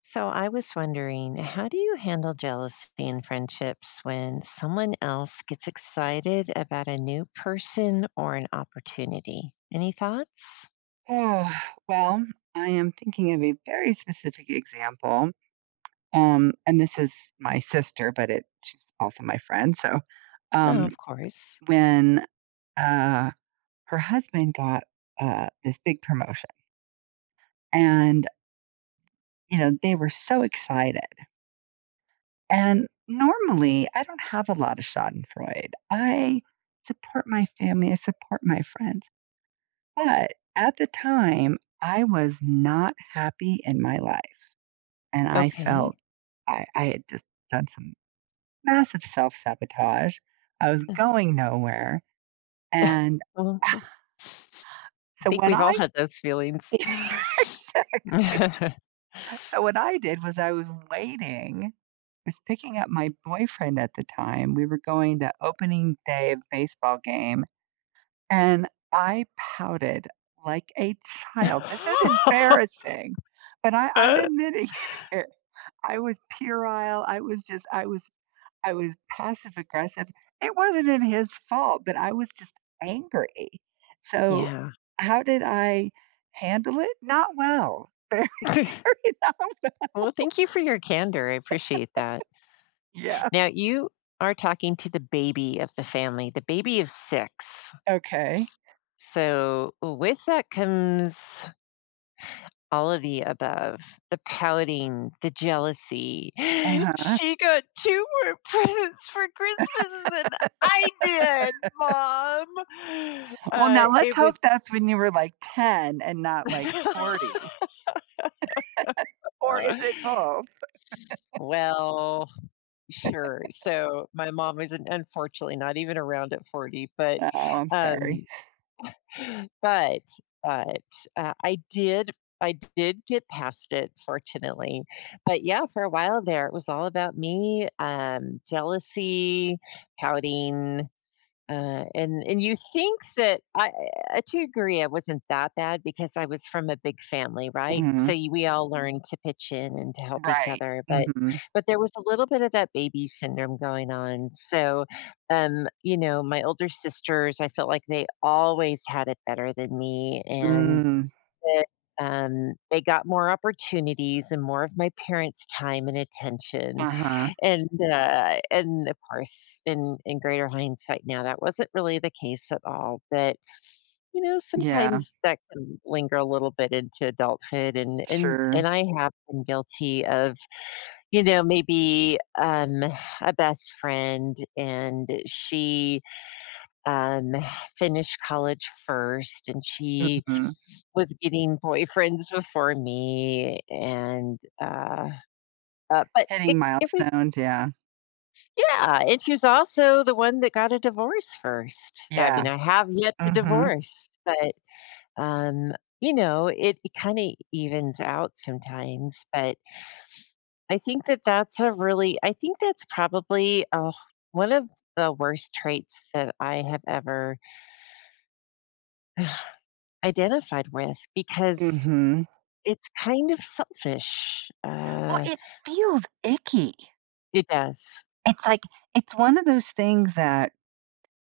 So, I was wondering, how do you handle jealousy in friendships, when someone else gets excited about a new person or an opportunity? Any thoughts? Ugh, well, I am thinking of a very specific example. Um, and this is my sister, but it she's also my friend, so, Oh, um, of course. when, uh, her husband got a this big promotion and, you know, they were so excited. And, normally, I don't have a lot of schadenfreude. I support my family. I support my friends. But, at the time, I was not happy in my life, and I Okay. felt I I had just done some massive self-sabotage. I was Ugh. going nowhere, and Uh-huh. I So, think what we've all I had those feelings. Exactly. So what I did was, I was waiting; I was picking up my boyfriend at the time. We were going to opening day of baseball game, and I pouted like a child. This is embarrassing! But I I'm admitting it here. I was puerile. I was just I was I was passive aggressive. It wasn't even his fault, but I was just angry. So, Yeah. how did I handle it? Not well, very, very not well. Well, thank you for your candor, appreciate that. Yeah. Now you are talking to the baby of the family, the baby of 6. Okay. So, w with that comes all of the above, the pouting, the jealousy. Uh-huh. "She got 2 more presents for Christmas than I did, mom." Well, Uh, now let's it was hope t that's when you were, like, 10 and not, like, 40. Or is it both? Well, sure. So, my mom was an unfortunately, not even around at 40, but, Oh, I'm sorry. um But, but, uh, I did I did get past it, fortunately. But, yeah, for a while there, it was all about me, um, jealousy, pouting, uh and and you think that I Eh, to agree I wasn't that bad, because I was from a big family, right? So, Mhm. you we all learned to pitch in and to help each Right. other, but Mhm. but there was a little bit of that baby syndrome going on. So, um, you know, my older sisters, I felt like they always had it better than me, and Mm. that, um, they got more opportunities and more of my parents' time and attention, Uh-huh. and, uh and, of course, in in greater hindsight now, that wasn't really the case at all, but, you know, Yeah. sometimes that can linger a little bit into adulthood, and and Sure. and I have been guilty of, you know, maybe, um, a best friend, and she, um, finished college first, and she Mhm. was getting boyfriends before me, and, uh uh, but it Hitting if we milestones, yeah. Yeah. And she's also the one that got a divorce 1st. I mean, Yeah. I have yet to Mhm. divorce, but, um, you know, it it kinda evens out sometimes. But I think that that's a really I think that's probably, ugh, one of the worst traits that I have ever identified with, because Mhm. it's kind of selfish, Well, uh it feels icky. It does. It's like it's one of those things that,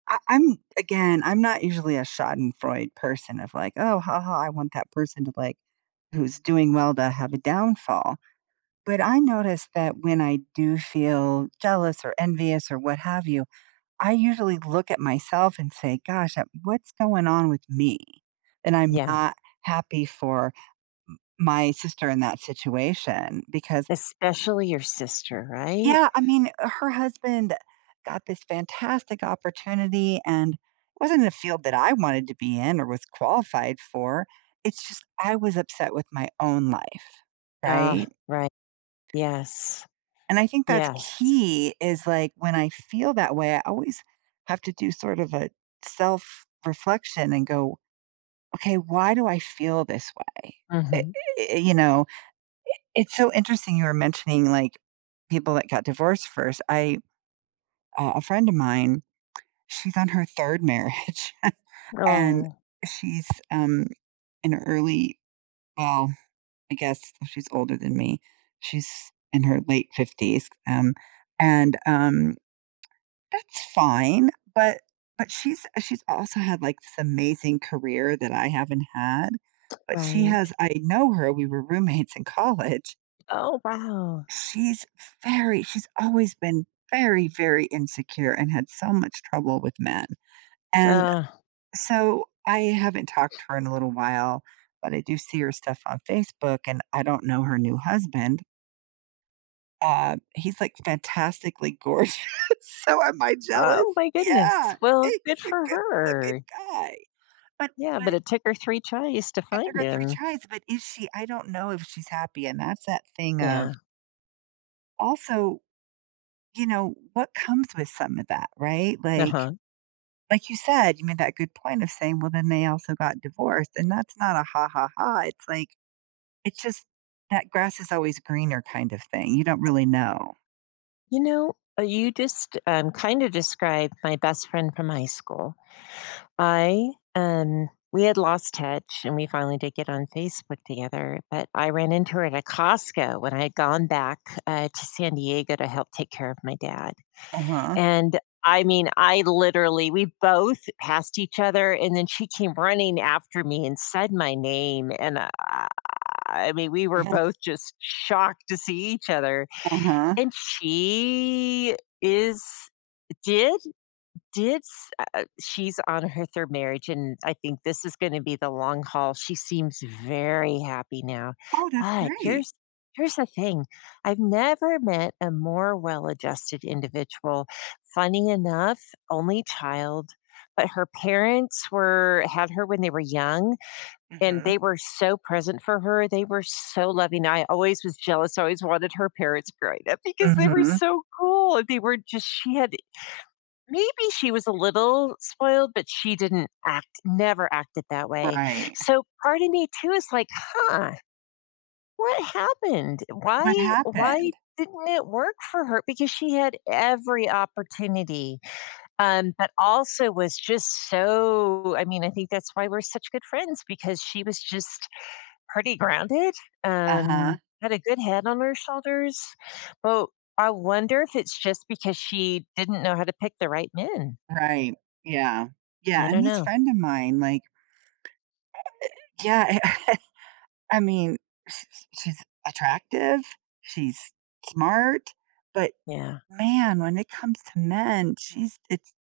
I I'm Again, I'm not usually a schadenfreude person of, like, "Oh ha ha, I want that person to, like who's doing well to have a downfall." But I noticed that when I do feel jealous or envious or what have you, I usually look at myself and say, "Gosh, uh, what's going on with me?" and I'm Yeah. not happy for m my sister in that situation because Especially your sister. Right? Yeah. I mean, her husband got this fantastic opportunity and wasn't in a field that I wanted to be in or was qualified for. It's just I was upset with my own life. Ah, Right? righ Yes. And I think that's Yes. key is, like, when I feel that way, I always have to do sort of a self-reflection and go, "Okay. Why do I feel this way," i Mhm. i you know? I it's so interesting you were mentioning, like, people that got divorced first. I uh, a friend of mine, she's on her 3rd marriage, and Aw. she's, um, in early well, I guess, she's older than me. She's in her late '50s, um, and, um, that's fine. But but she's she's also had, like, this amazing career that I haven't had. But she Right. has I know her. We were roommates in college. Oh, wow. She's very she's always been very, very insecure and had so much trouble with men, and Ugh. so, I haven't talked to her in a little while, but I do see her stuff on Facebook, and I don't know her new husband. Uh, he's, like, fantastically gorgeous, so am I Oh jealous? my goodness, Yeah, well, good he's a for good looking her. guy. But Yeah, but but it took her 3 tries to it took find her 3 him. tries, but is she I don't know if she's happy, and that's that thing of Yeah. Also, you know, what comes with some of that? Right? Like Nuh-huh. like you said, you made that good point of saying, "Well, then they also got divorced," and that's not a "Ha, ha, ha," it's like it's just that, "grass is always greener kind of thing," you don't really know. You know, uh you just, um, kinda described my best friend from high school. I, um we had lost touch, and we finally did get on Facebook together, but I ran into her at a Costco, when I had gone back, uh, to San Diego to help take care of my dad. Uh-huh. And, I mean, I literally we both passed each other, and then she came running after me and said my name, and, I mean, we were Uh-huh. both just shocked to see each other, Uh-huh. and she is did? did s uh eh she's on her 3rd marriage, and I think this is gonna be the long haul, she seems very happy now. Oh, that's But great. here's here's the thing, I've never met a more well adjusted individual. Funny enough, only child, but her parents were had her when they were young, and Mhm. they were so present for her, they were so loving, I always was jealous, I always wanted her parents growing up because they were Mhm. so cool, they were just she had maybe she was a little spoiled, but she didn't act never acted that way. Right. So part of me too is like, "Huh, what happened? What Why why happened? didn't it work for her?" Because she had every opportunity, um, but also was just so I mean, I think that's why we're such good friends because she was just pretty grounded, um, Uh-huh. had a good head on her shoulders. Well, I wonder if it's just because she didn't know how to pick the right men. Right. Yeah, yeah, I and don't this know. friend of mine, like eh eh yeah, I mean, sh sh she's attractive, she's smart, but, Yeah. man, when it comes to men, she's it's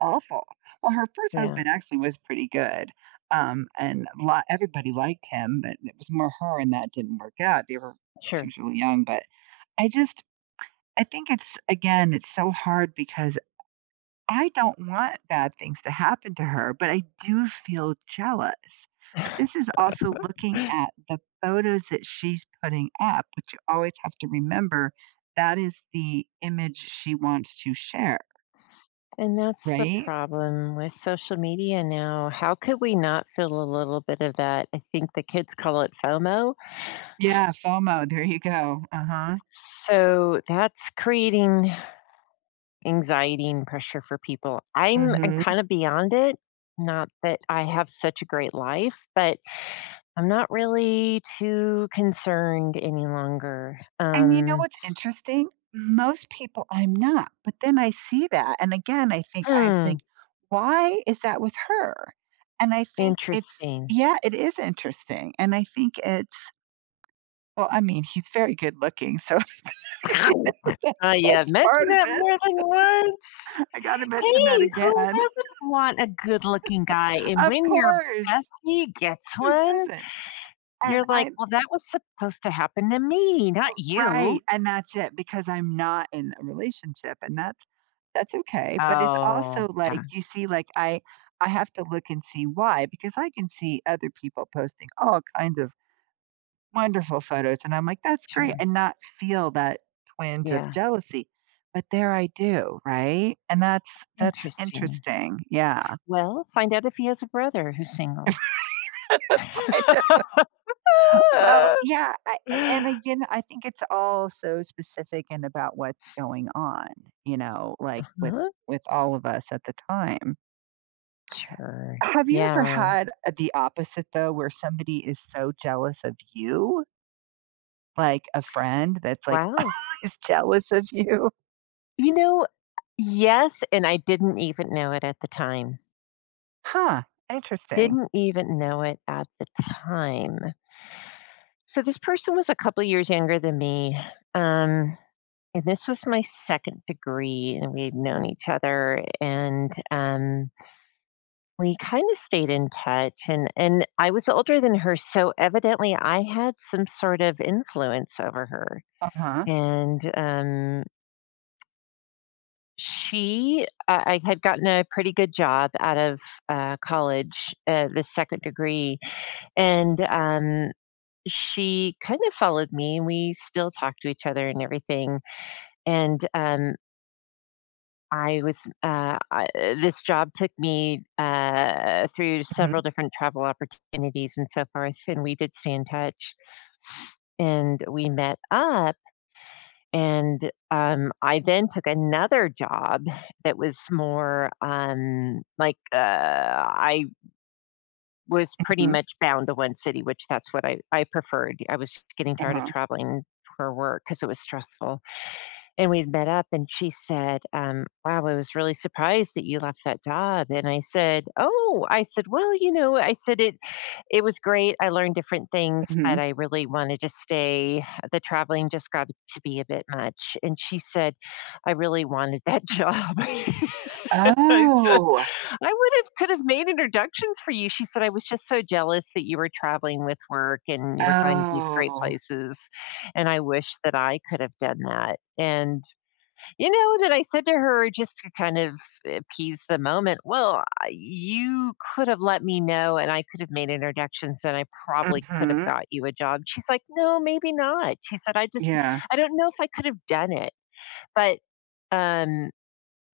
awful. Well, her 1st Yeah. husband actually was pretty good, um, and a lot everybody liked him, but it was more her and that didn't work out, they were she Sure. was really young, but, I just I think it's again, it's so hard because I don't want bad things to happen to her, but I do feel jealous. But this is also looking at the photos that she's putting up, which you always have to remember that is the image she wants to share. And that's the Right? problem with social media now, how could we not feel a little bit of that? I think the kids call it FOMO. Yeah, FOMO, there you go, uh-huh. So, that's creating anxiety and pressure for people. I'm I'm Mhm. kinda beyond it, not that I have such a great life, but I'm not really too concerned any longer, And you know um what's interesting? Most people I'm not, but then I see that, and, again, I think I Hmm. think, "Why is that with her?" And I think it's Interesting. yeah, it is interesting and I think it's well, I mean, he's very good looking, so that's part [unintelligible] that's I have that's part mentioned of that it. more than once. I gotta mention that Hey, who again. doesn't want a good looking guy? And Of when your course. bestie gets Who one, doesn't? you're And like, I'm "Well, that was supposed to happen to me, not oh you." right, and that's it because I'm not in a relationship, and that's that's okay, but it's Oh, also yeah. like you see, like, I I have to look and see why because I can see other people posting all kinds of wonderful photos, and I'm like, "That's great," Sure. and not feel that twinge of Yeah. jealousy. But there I do, right? And that's that's Interesting. interesting, yeah. Well, find out if he has a brother who's single. [unintelligible] Well, yeah, I and, again, I think it's all so specific in about what's going on, you know, like, with Uh-huh. with all of us at the time. Sure, Have you ever yeah. had, uh, the opposite, though, where somebody is so jealous of you? Like, a friend that's, like, Wow. always jealous of you. You know Yes, and I didn't even know it at the time. Huh. Interesting. Didn't even know it at the time. So this person was a couple years younger than me, um, and this was my 2nd degree, and we had known each other, and, um we kinda stayed in touch, and and I was, uh, older than her, so evidently, I had some sort of influence over her, Uh-huh. and, um she I I had gotten a pretty good job out of, uh, college, eh the 2nd degree, and, um, she kind of followed me, and we still talk to each other and everything, and, um I was, uh, I eh this job took me, uh, through Mhm. several different travel opportunities and so forth, and we did stay in touch. And we met up, and, um, I then took another job that was more, um, like, uh, I w was pretty Mhm. much bound to 1 city, which that's what I I preferred. I was just getting tired of Uh-huh. traveling for work, 'cause it was stressful. And we met up, and she said, um, "Wow, I was really surprised that you left that job," and I said, "Oh," I said, "Well, you know," I said, "It it was great, I learned different things, but Mhm. I really wanted to stay, the traveling just got to be a bit much," and she said, "I really wanted that job," I said, Oh. "I would have could have made introductions for you," she said, "I was just so jealous that you were traveling with work, and you were going to these great Oh. places, and I wish that I could have done that," and, you know, then I said to her just to kind of appease the moment, "Well, I you could have let me know, and I could have made introductions, and I probably could have Mhm. got you a job." She's like, "No, maybe not." She said, "I just d Yeah. I don't know if I could've done it. But, um,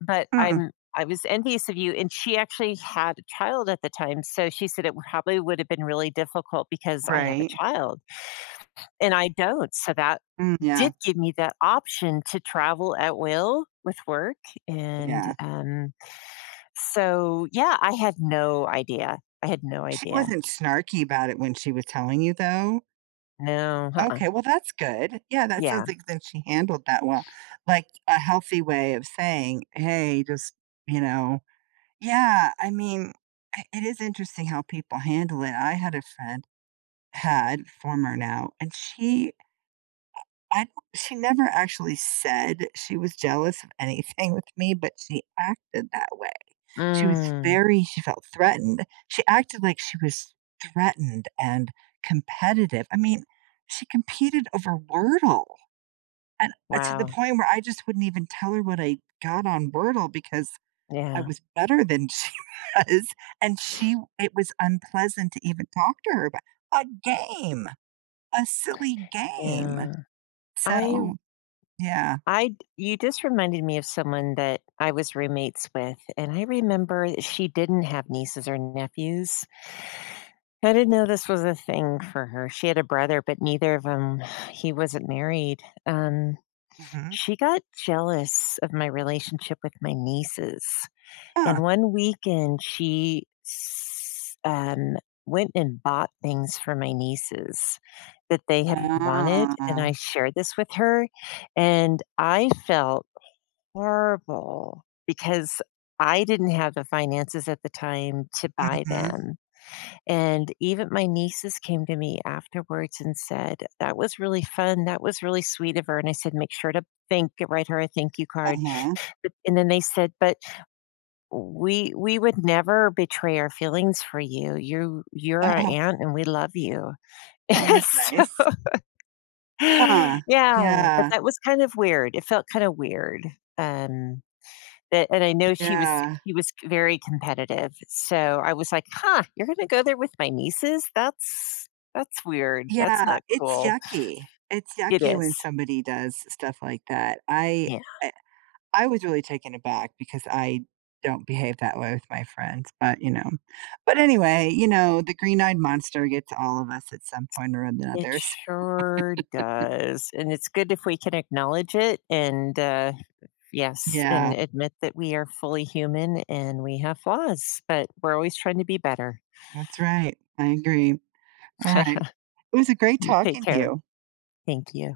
but Hmm. I'm I was envious of you," and she actually had a child at the time, so she said, "It would probably would have been really difficult because I have a Right. child," and I don't, so that Mm, yeah. did give me that option to travel at will with work, and, Yeah. um, so, yeah, I had no idea. I had no She idea. wasn't snarky about it when she was telling you, though? No, uh-uh. Okay, well, that's good. Yeah, that Yeah. sounds like that she handled that well, like, a healthy way of saying, "Hey. Just" You know? Yeah, I mean, it it is interesting how people handle it. I had a friend- had, former now- and she, uh, I thought she never actually said she was jealous of anything with me, but she acted that way. She was Mm. very she felt threatened, she acted like she was threatened and competitive. I mean, she competed over Wordle, and, uh, to the Wow. point where I just wouldn't even tell her what I got on Wordle, because I Yeah. was better than she was, and she it was unpleasant to even talk to her about a game, a silly game. Yeah. I So, yeah. I d you just reminded me of someone that I was roommates with, and I remember i she didn't have nieces or nephews. I didn't know this was a thing for her. She had a brother, but neither of 'em he wasn't married. Um, Mhm. she got jealous of my relationship with my nieces, and Huh. one weekend, she's um, went and bought things for my nieces that they had wanted, and I Oh. shared this with her, and I felt h horrible, because I didn't have the finances at the time to buy Mhm. them, and even my nieces came to me afterwards and said, "That was really fun. That was really sweet of her." and I said, "Make sure to thank and write her a thank you card." Uh-huh. and then they said, "But w we we would never betray our feelings for you. You've you're our Uh-uh. aunt, and we love you." Oh, that's So nice. Huh. Yeah. But Yeah. that was kind of weird. It felt kinda weird. Um, but and I know she was Yeah. he c was very competitive. So I was like, "Huh, you're gonna go there with my nieces? That's that's weird. That's Yeah, not it's cool." yucky. It's It yucky is. when somebody does stuff like that. I Yeah. I I was really taken aback, because I don't behave that way with my friends, but, you know. But, anyway, you know, the green-eyed monster gets all of us at some point or It another, so. sure does, and it's good if we can acknowledge it and, uh yes, Yeah. and admit that we are fully human and we have flaws, but we're always trying to be better. That's right. I agree. Alright. It was, uh, great You take talking to care. you. Thank you.